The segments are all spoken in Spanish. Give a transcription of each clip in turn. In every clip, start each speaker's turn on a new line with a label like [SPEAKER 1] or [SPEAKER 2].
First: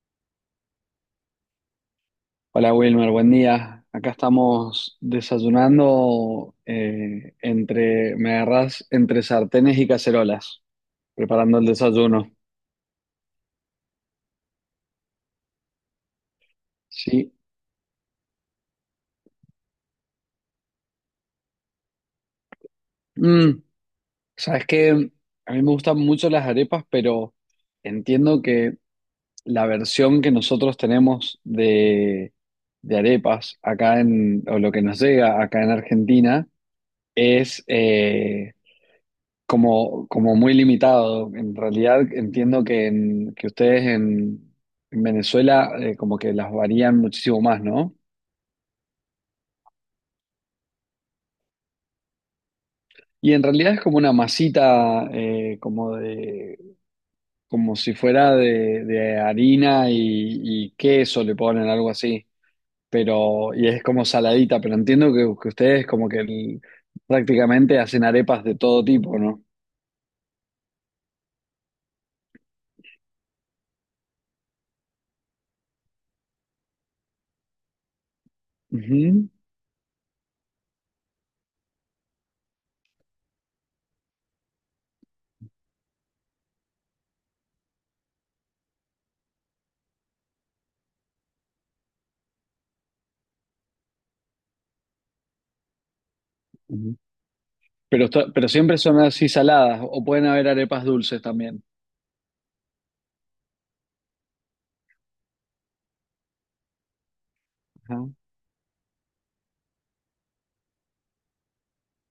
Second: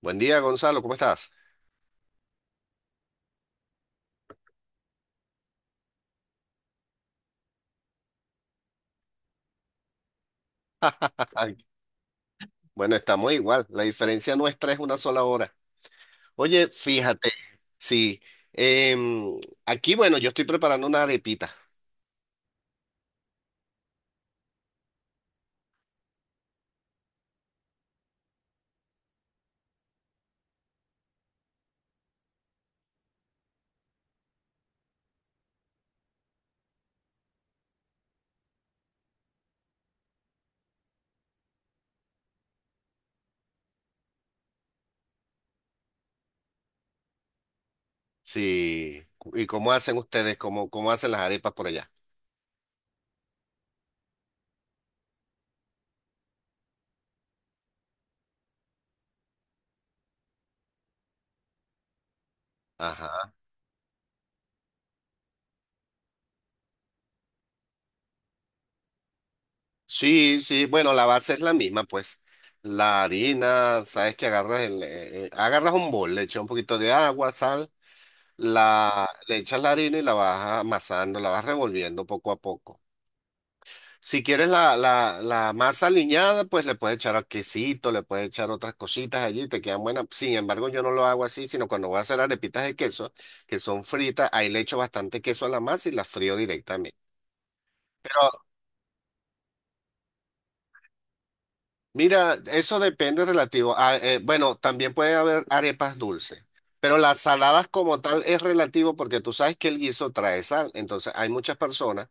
[SPEAKER 1] Buen día, Gonzalo, ¿cómo estás?
[SPEAKER 2] Hola Wilmer, buen día. Acá estamos desayunando me agarrás entre sartenes y cacerolas, preparando el desayuno.
[SPEAKER 1] Bueno, estamos igual, la diferencia nuestra es una sola hora. Oye, fíjate,
[SPEAKER 2] Sí.
[SPEAKER 1] sí, em, aquí, bueno, yo estoy preparando una arepita,
[SPEAKER 2] Mm, sabes que a mí me gustan mucho las arepas, pero entiendo que la versión que nosotros tenemos de arepas o lo que nos llega acá en Argentina, es como muy limitado. En realidad entiendo que ustedes en Venezuela como que las varían muchísimo más, ¿no?
[SPEAKER 1] sí. ¿Y cómo hacen ustedes? ¿Cómo hacen las arepas por allá?
[SPEAKER 2] Y en realidad es como una masita, como si fuera de harina y queso le ponen algo así.
[SPEAKER 1] Ajá,
[SPEAKER 2] Y es como saladita, pero entiendo que ustedes como prácticamente hacen arepas de todo tipo, ¿no?
[SPEAKER 1] sí, sí, bueno, la base es la misma, pues, la harina. Sabes que agarras el, agarras un bol, le echas un poquito de agua, sal,
[SPEAKER 2] Ujú,
[SPEAKER 1] le echas la harina y la vas amasando, la vas revolviendo poco a poco. Si quieres la masa aliñada, pues le puedes echar quesito, le puedes echar otras cositas allí, te quedan buenas. Sin embargo, yo no lo hago así, sino cuando voy a hacer arepitas de queso, que son fritas, ahí le echo bastante queso a la masa y las frío directamente.
[SPEAKER 2] ujú. Pero siempre son así saladas, o pueden haber arepas dulces también.
[SPEAKER 1] Mira, eso depende relativo a, bueno, también puede haber arepas dulces, pero las saladas como tal es relativo porque tú sabes que el guiso trae sal, entonces hay muchas personas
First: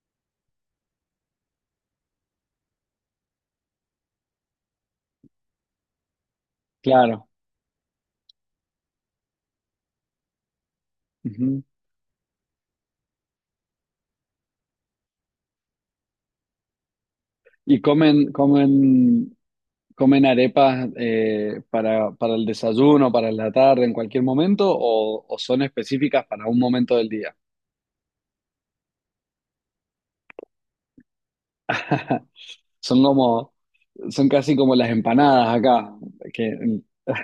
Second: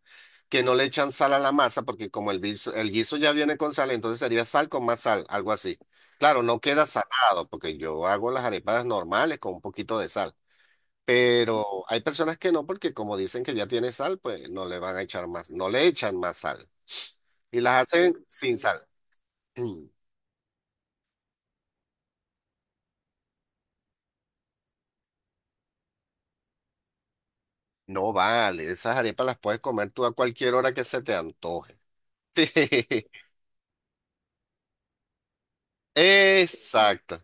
[SPEAKER 1] que no le echan sal a la masa porque como el guiso ya viene con sal, entonces sería sal con más sal, algo así. Claro, no queda
[SPEAKER 2] Claro.
[SPEAKER 1] salado porque yo hago las arepas normales con un poquito de sal, pero
[SPEAKER 2] Ujú.
[SPEAKER 1] hay personas que no porque como dicen que ya tiene sal, pues no le van a echar más, no le echan más sal y
[SPEAKER 2] Y
[SPEAKER 1] las hacen sin sal.
[SPEAKER 2] comen arepas para el desayuno, para la tarde, en cualquier momento, o son específicas para un momento del día.
[SPEAKER 1] No vale, esas arepas las puedes comer tú a cualquier hora que se te antoje. Sí.
[SPEAKER 2] Son como, son casi como las empanadas acá. Que,
[SPEAKER 1] Exacto,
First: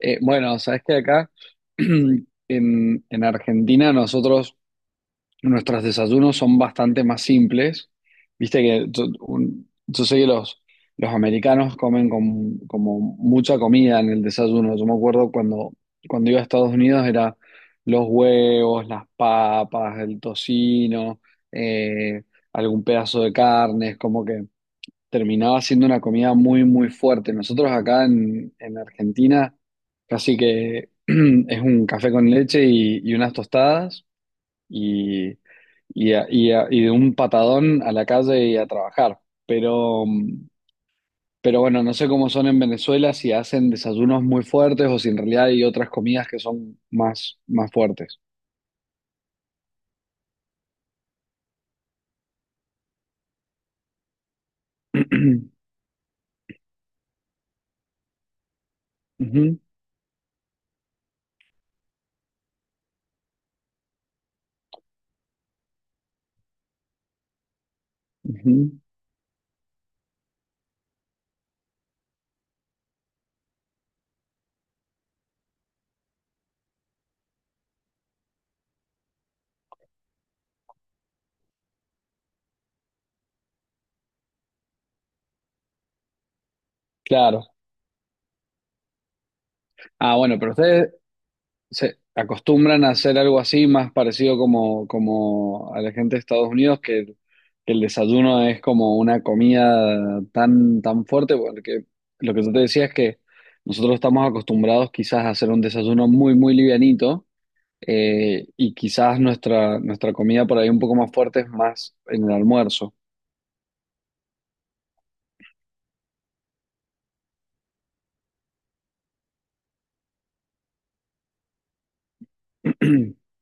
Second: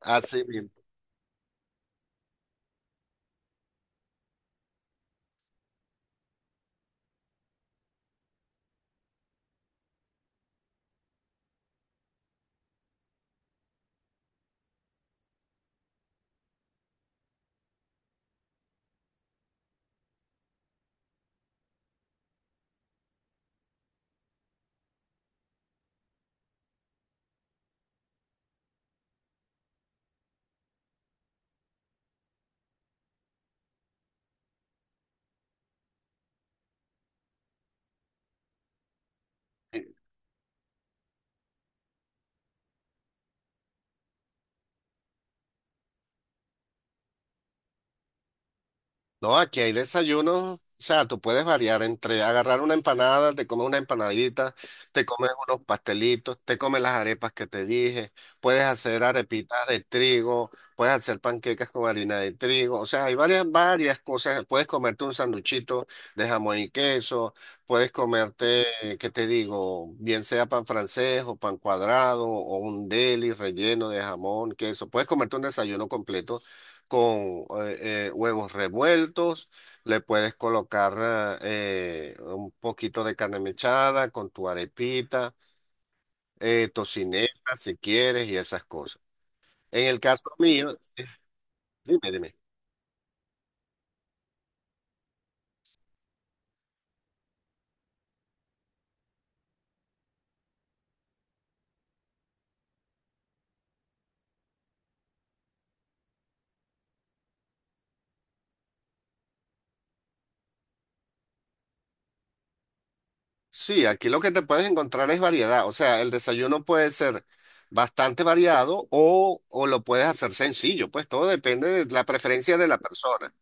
[SPEAKER 1] así
[SPEAKER 2] bueno,
[SPEAKER 1] mismo.
[SPEAKER 2] sabes que acá en Argentina nosotros, nuestros desayunos son bastante más simples. Viste que yo sé que los americanos comen como mucha comida en el desayuno. Yo me acuerdo cuando iba a Estados Unidos era los huevos, las papas, el tocino, eh, algún pedazo de carne. Es como que terminaba siendo una comida muy, muy fuerte. Nosotros acá en Argentina casi que es un café con leche y unas tostadas y, y de un patadón a la calle y a trabajar. Pero, mm, pero bueno, no sé cómo son en Venezuela, si hacen desayunos muy fuertes o si en realidad hay otras comidas que son más, más fuertes.
[SPEAKER 1] No, aquí hay desayunos, o sea, tú puedes variar entre agarrar una empanada, te comes una empanadita, te comes unos pastelitos, te comes las arepas que te dije, puedes hacer
[SPEAKER 2] Ujú,
[SPEAKER 1] arepitas de trigo, puedes hacer panquecas con harina de trigo, o sea, hay varias cosas, puedes comerte un sanduchito de jamón y queso, puedes comerte,
[SPEAKER 2] ujú.
[SPEAKER 1] ¿qué te digo? Bien sea pan francés o pan cuadrado o un deli relleno de jamón, queso. Puedes comerte un desayuno completo con huevos revueltos, le puedes colocar un poquito de carne mechada con tu arepita,
[SPEAKER 2] Claro.
[SPEAKER 1] tocineta si quieres y esas cosas. En el
[SPEAKER 2] Ah,
[SPEAKER 1] caso
[SPEAKER 2] bueno, pero
[SPEAKER 1] mío,
[SPEAKER 2] ustedes
[SPEAKER 1] sí.
[SPEAKER 2] se
[SPEAKER 1] Dime, dime.
[SPEAKER 2] acostumbran a hacer algo así, más parecido como, como a la gente de Estados Unidos, que el desayuno es como una comida tan, tan fuerte, porque lo que yo te decía es que nosotros estamos acostumbrados quizás a hacer un desayuno muy, muy livianito, y quizás nuestra, nuestra comida por ahí un poco más fuerte es más en el almuerzo.
[SPEAKER 1] Sí, aquí lo que te puedes encontrar es variedad, o sea, el desayuno puede ser bastante variado o lo puedes hacer sencillo, pues todo depende de la preferencia de la persona.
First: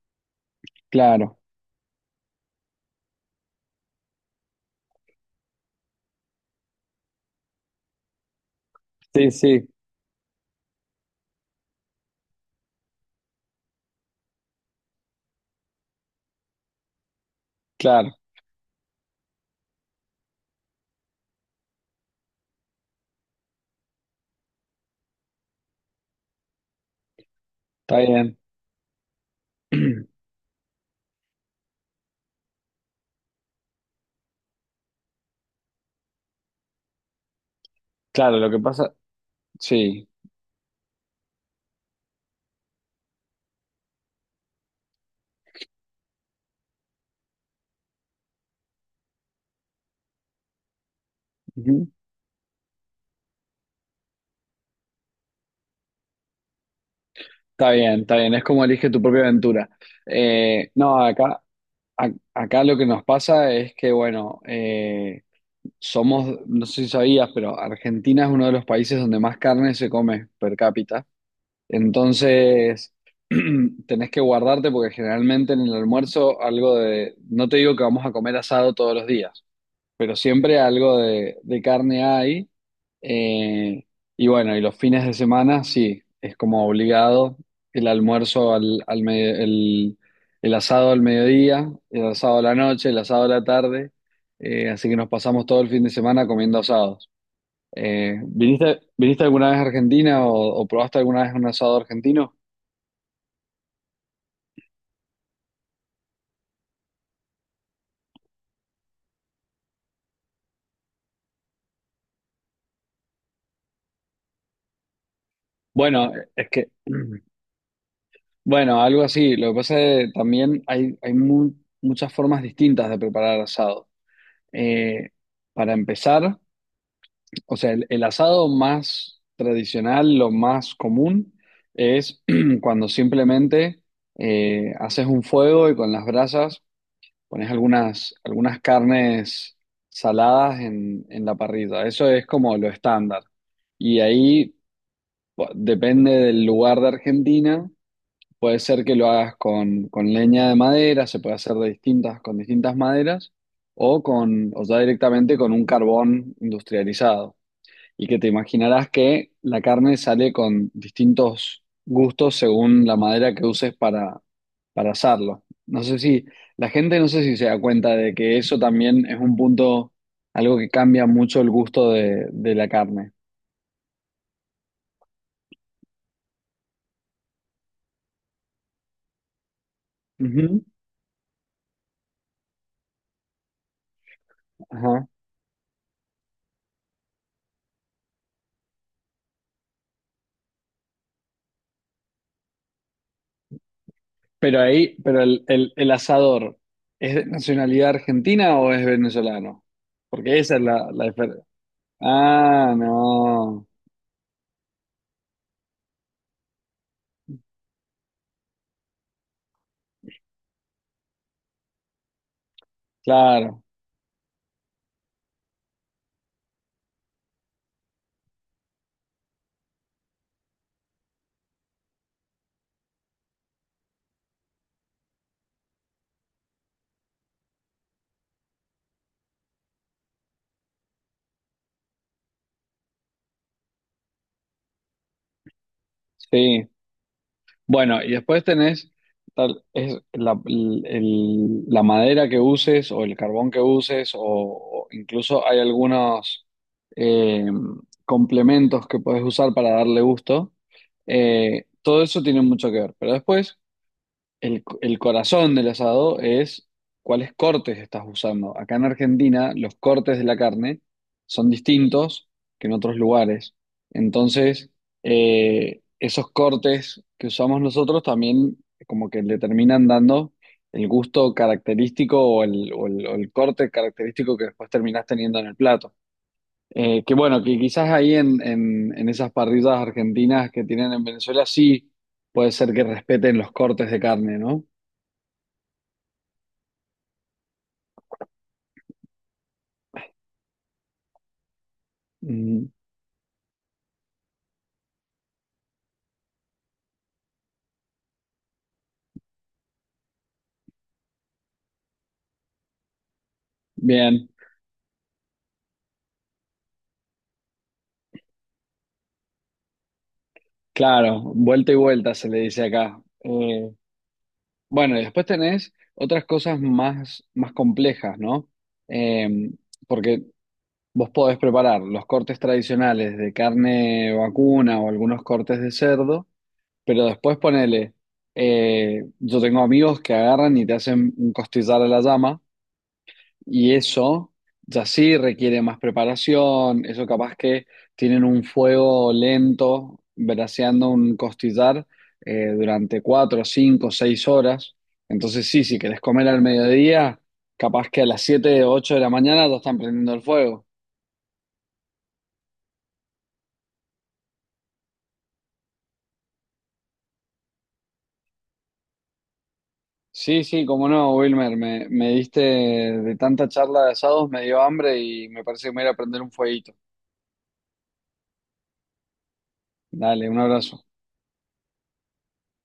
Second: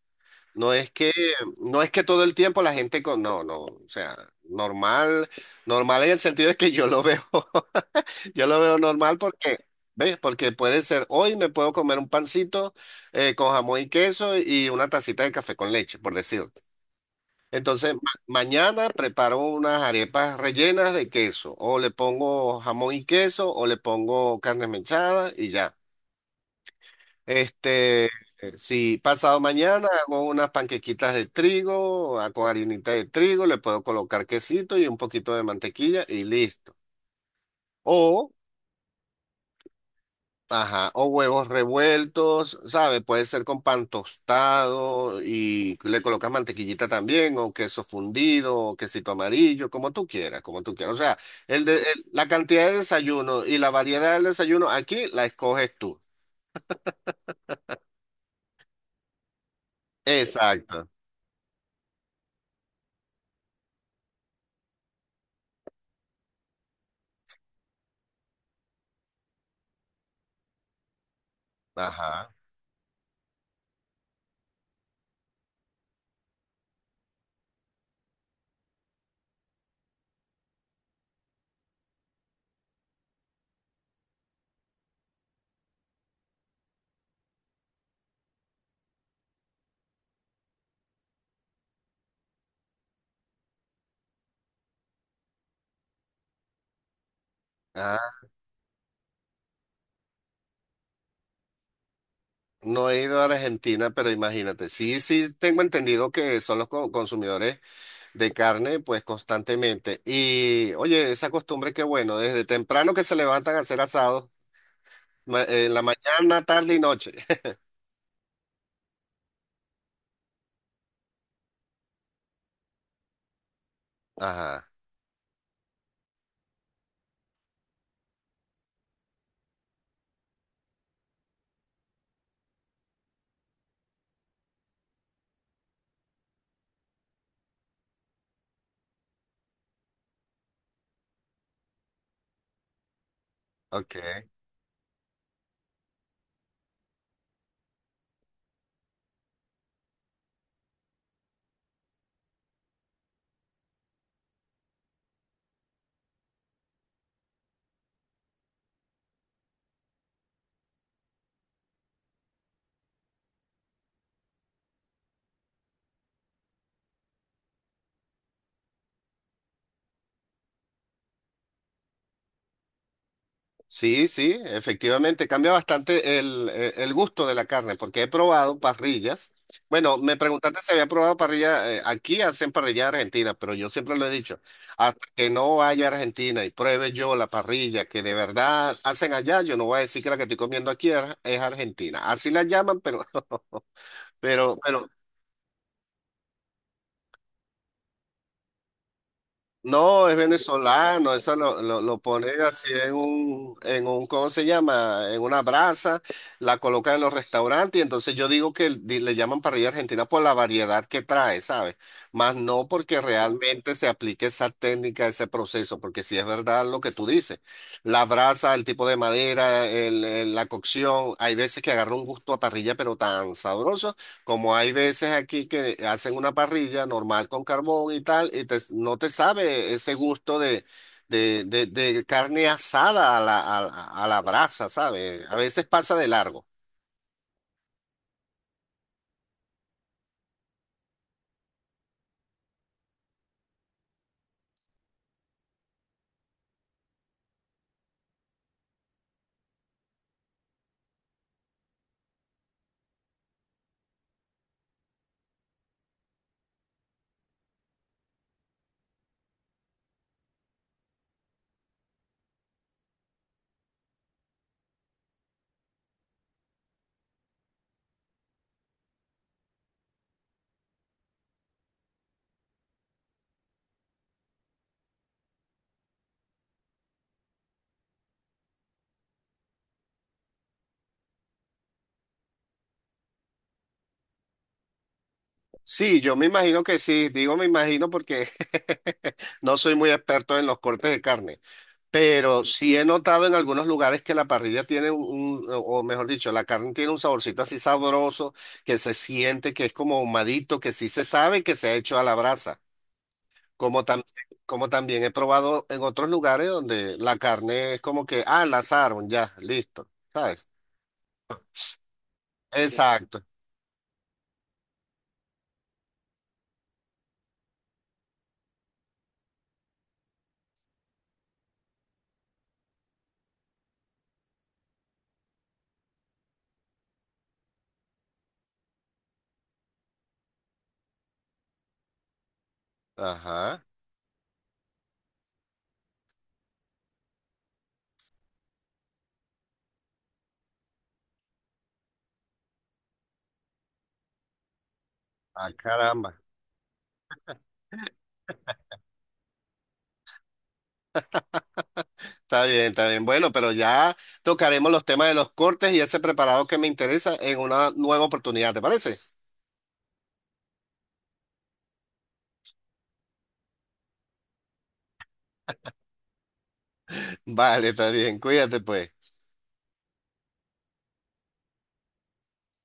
[SPEAKER 1] No es que,
[SPEAKER 2] Claro,
[SPEAKER 1] no es que todo el tiempo la gente con, no, no, o sea, normal, normal en el sentido de que yo lo veo, yo lo veo normal
[SPEAKER 2] sí,
[SPEAKER 1] porque,
[SPEAKER 2] sí,
[SPEAKER 1] ¿ves? Porque puede ser, hoy me puedo comer un pancito con jamón y queso y una tacita de café con leche, por decirte. Entonces,
[SPEAKER 2] claro,
[SPEAKER 1] mañana preparo unas arepas rellenas de queso, o le pongo jamón y queso, o le pongo carne mechada y ya.
[SPEAKER 2] está
[SPEAKER 1] Este,
[SPEAKER 2] bien.
[SPEAKER 1] si pasado mañana hago unas panquequitas de trigo, ah, con harinita de trigo, le puedo colocar quesito y un poquito de mantequilla y listo. O,
[SPEAKER 2] Claro, lo que pasa, sí.
[SPEAKER 1] ajá, o huevos revueltos, ¿sabe? Puede ser con pan tostado y le colocas mantequillita también, o queso fundido, o quesito amarillo, como tú quieras, como tú quieras. O sea,
[SPEAKER 2] Ujú.
[SPEAKER 1] la cantidad de desayuno y la variedad del desayuno aquí la escoges tú.
[SPEAKER 2] Está bien, es como elige tu propia aventura.
[SPEAKER 1] Exacto.
[SPEAKER 2] No, acá, a- acá lo que nos pasa es que, somos, no sé si sabías, pero Argentina es uno de los países donde más carne se come per cápita.
[SPEAKER 1] Ajá.
[SPEAKER 2] Entonces, tenés que guardarte porque generalmente en el almuerzo no te digo que vamos a comer asado todos los días, pero siempre algo de carne hay. Eh, y bueno, y los fines de semana sí, es como obligado el almuerzo al, al medio- el asado al mediodía, el asado a la noche, el asado a la tarde. Así que nos pasamos todo el fin de semana comiendo asados. ¿ Viniste alguna vez a Argentina o probaste alguna vez un asado argentino?
[SPEAKER 1] No he ido a Argentina, pero imagínate, sí, sí tengo entendido que son los consumidores de carne, pues constantemente. Y oye, esa costumbre que bueno, desde temprano que se levantan a hacer asados, en la
[SPEAKER 2] Bueno,
[SPEAKER 1] mañana,
[SPEAKER 2] es que,
[SPEAKER 1] tarde y noche.
[SPEAKER 2] bueno, algo así. Lo que pasa es que también muchas formas distintas de preparar asado.
[SPEAKER 1] Ajá,
[SPEAKER 2] Eh, para empezar, o sea, el asado más tradicional, lo más común, es cuando simplemente haces un fuego y con las brasas pones algunas carnes saladas en la parrilla. Eso es como lo estándar.
[SPEAKER 1] ok.
[SPEAKER 2] Y ahí depende del lugar de Argentina. Puede ser que lo hagas con leña de madera, se puede hacer con distintas maderas, o ya directamente con un carbón industrializado. Y que te imaginarás que la carne sale con distintos gustos según la madera que uses para asarlo. No sé si, la gente no sé si se da cuenta de que eso también es algo que cambia mucho el gusto de la carne.
[SPEAKER 1] Sí, sí, efectivamente, cambia bastante el gusto de la carne, porque he probado parrillas. Bueno, me preguntaste
[SPEAKER 2] Ujú,
[SPEAKER 1] si había probado parrilla, aquí hacen parrilla argentina, pero yo siempre lo he dicho, hasta
[SPEAKER 2] ajá.
[SPEAKER 1] que no vaya a Argentina y pruebe yo la parrilla que de verdad hacen allá, yo no voy a decir que la que estoy comiendo aquí es argentina. Así la llaman, pero,
[SPEAKER 2] Pero
[SPEAKER 1] pero
[SPEAKER 2] ahí, el asador, ¿es de nacionalidad argentina o es venezolano?
[SPEAKER 1] No, es
[SPEAKER 2] Porque esa es la
[SPEAKER 1] venezolano, eso
[SPEAKER 2] diferencia.
[SPEAKER 1] lo ponen así
[SPEAKER 2] Ah, no,
[SPEAKER 1] en un, ¿cómo se llama? En una brasa, la colocan en los restaurantes y entonces yo digo que le llaman parrilla argentina por la variedad que trae, ¿sabes? Más no porque
[SPEAKER 2] claro,
[SPEAKER 1] realmente se aplique esa técnica, ese proceso, porque si es verdad lo que tú dices, la brasa, el tipo de madera, la cocción, hay veces que agarra un gusto a parrilla pero tan sabroso como hay veces aquí que hacen una parrilla normal con carbón y tal, y no te sabe ese gusto de, de carne asada a la, a la brasa, ¿sabes? A veces pasa de largo.
[SPEAKER 2] sí. Bueno, y después tenés tal, es la madera que uses o el carbón que uses o incluso hay algunos eh, complementos que puedes usar para darle gusto. Todo eso tiene mucho que ver. Pero después… el corazón del asado es cuáles cortes estás usando. Acá en Argentina, los cortes de la carne son distintos que en otros lugares. Entonces, esos cortes que usamos nosotros también como que le terminan dando el gusto característico o el corte característico que después terminás teniendo en el plato. Que bueno, que quizás ahí en esas parrillas argentinas que tienen en Venezuela sí puede ser que respeten los cortes de carne, ¿no?
[SPEAKER 1] Sí, yo me imagino que sí, digo me imagino porque no soy muy experto en los cortes de carne, pero
[SPEAKER 2] Mm,
[SPEAKER 1] sí he notado en algunos lugares que la parrilla tiene un, o mejor dicho, la carne tiene un saborcito así sabroso que se siente que es como ahumadito, que sí se sabe que se ha hecho a la brasa. Como tam
[SPEAKER 2] bien,
[SPEAKER 1] como también he probado en otros lugares donde la carne es como que, ah, la asaron, ya, listo, ¿sabes?
[SPEAKER 2] claro, vuelta y vuelta se le dice acá.
[SPEAKER 1] Exacto.
[SPEAKER 2] Bueno, y después tenés otras cosas más, más complejas, ¿no? Eh, porque vos podés preparar los cortes tradicionales de carne vacuna o algunos cortes de cerdo, pero después ponele, yo tengo amigos que agarran y te hacen un costillar a la llama.
[SPEAKER 1] Ajá.
[SPEAKER 2] Y eso ya sí requiere más preparación, eso capaz que tienen un fuego lento, braseando un costillar durante 4, 5, 6 horas. Entonces
[SPEAKER 1] Ah,
[SPEAKER 2] sí, si querés
[SPEAKER 1] caramba.
[SPEAKER 2] comer al mediodía, capaz que a las 7, 8 de la mañana ya están prendiendo el fuego.
[SPEAKER 1] Está bien, está bien. Bueno, pero ya tocaremos los temas de los cortes y ese preparado que me interesa en una nueva oportunidad, ¿te parece?
[SPEAKER 2] Sí, sí, cómo no, Wilmer, me diste de tanta charla de asados, me dio hambre y me parece que me voy a ir a prender un fueguito.
[SPEAKER 1] Vale, está bien. Cuídate, pues.
[SPEAKER 2] Dale, un abrazo.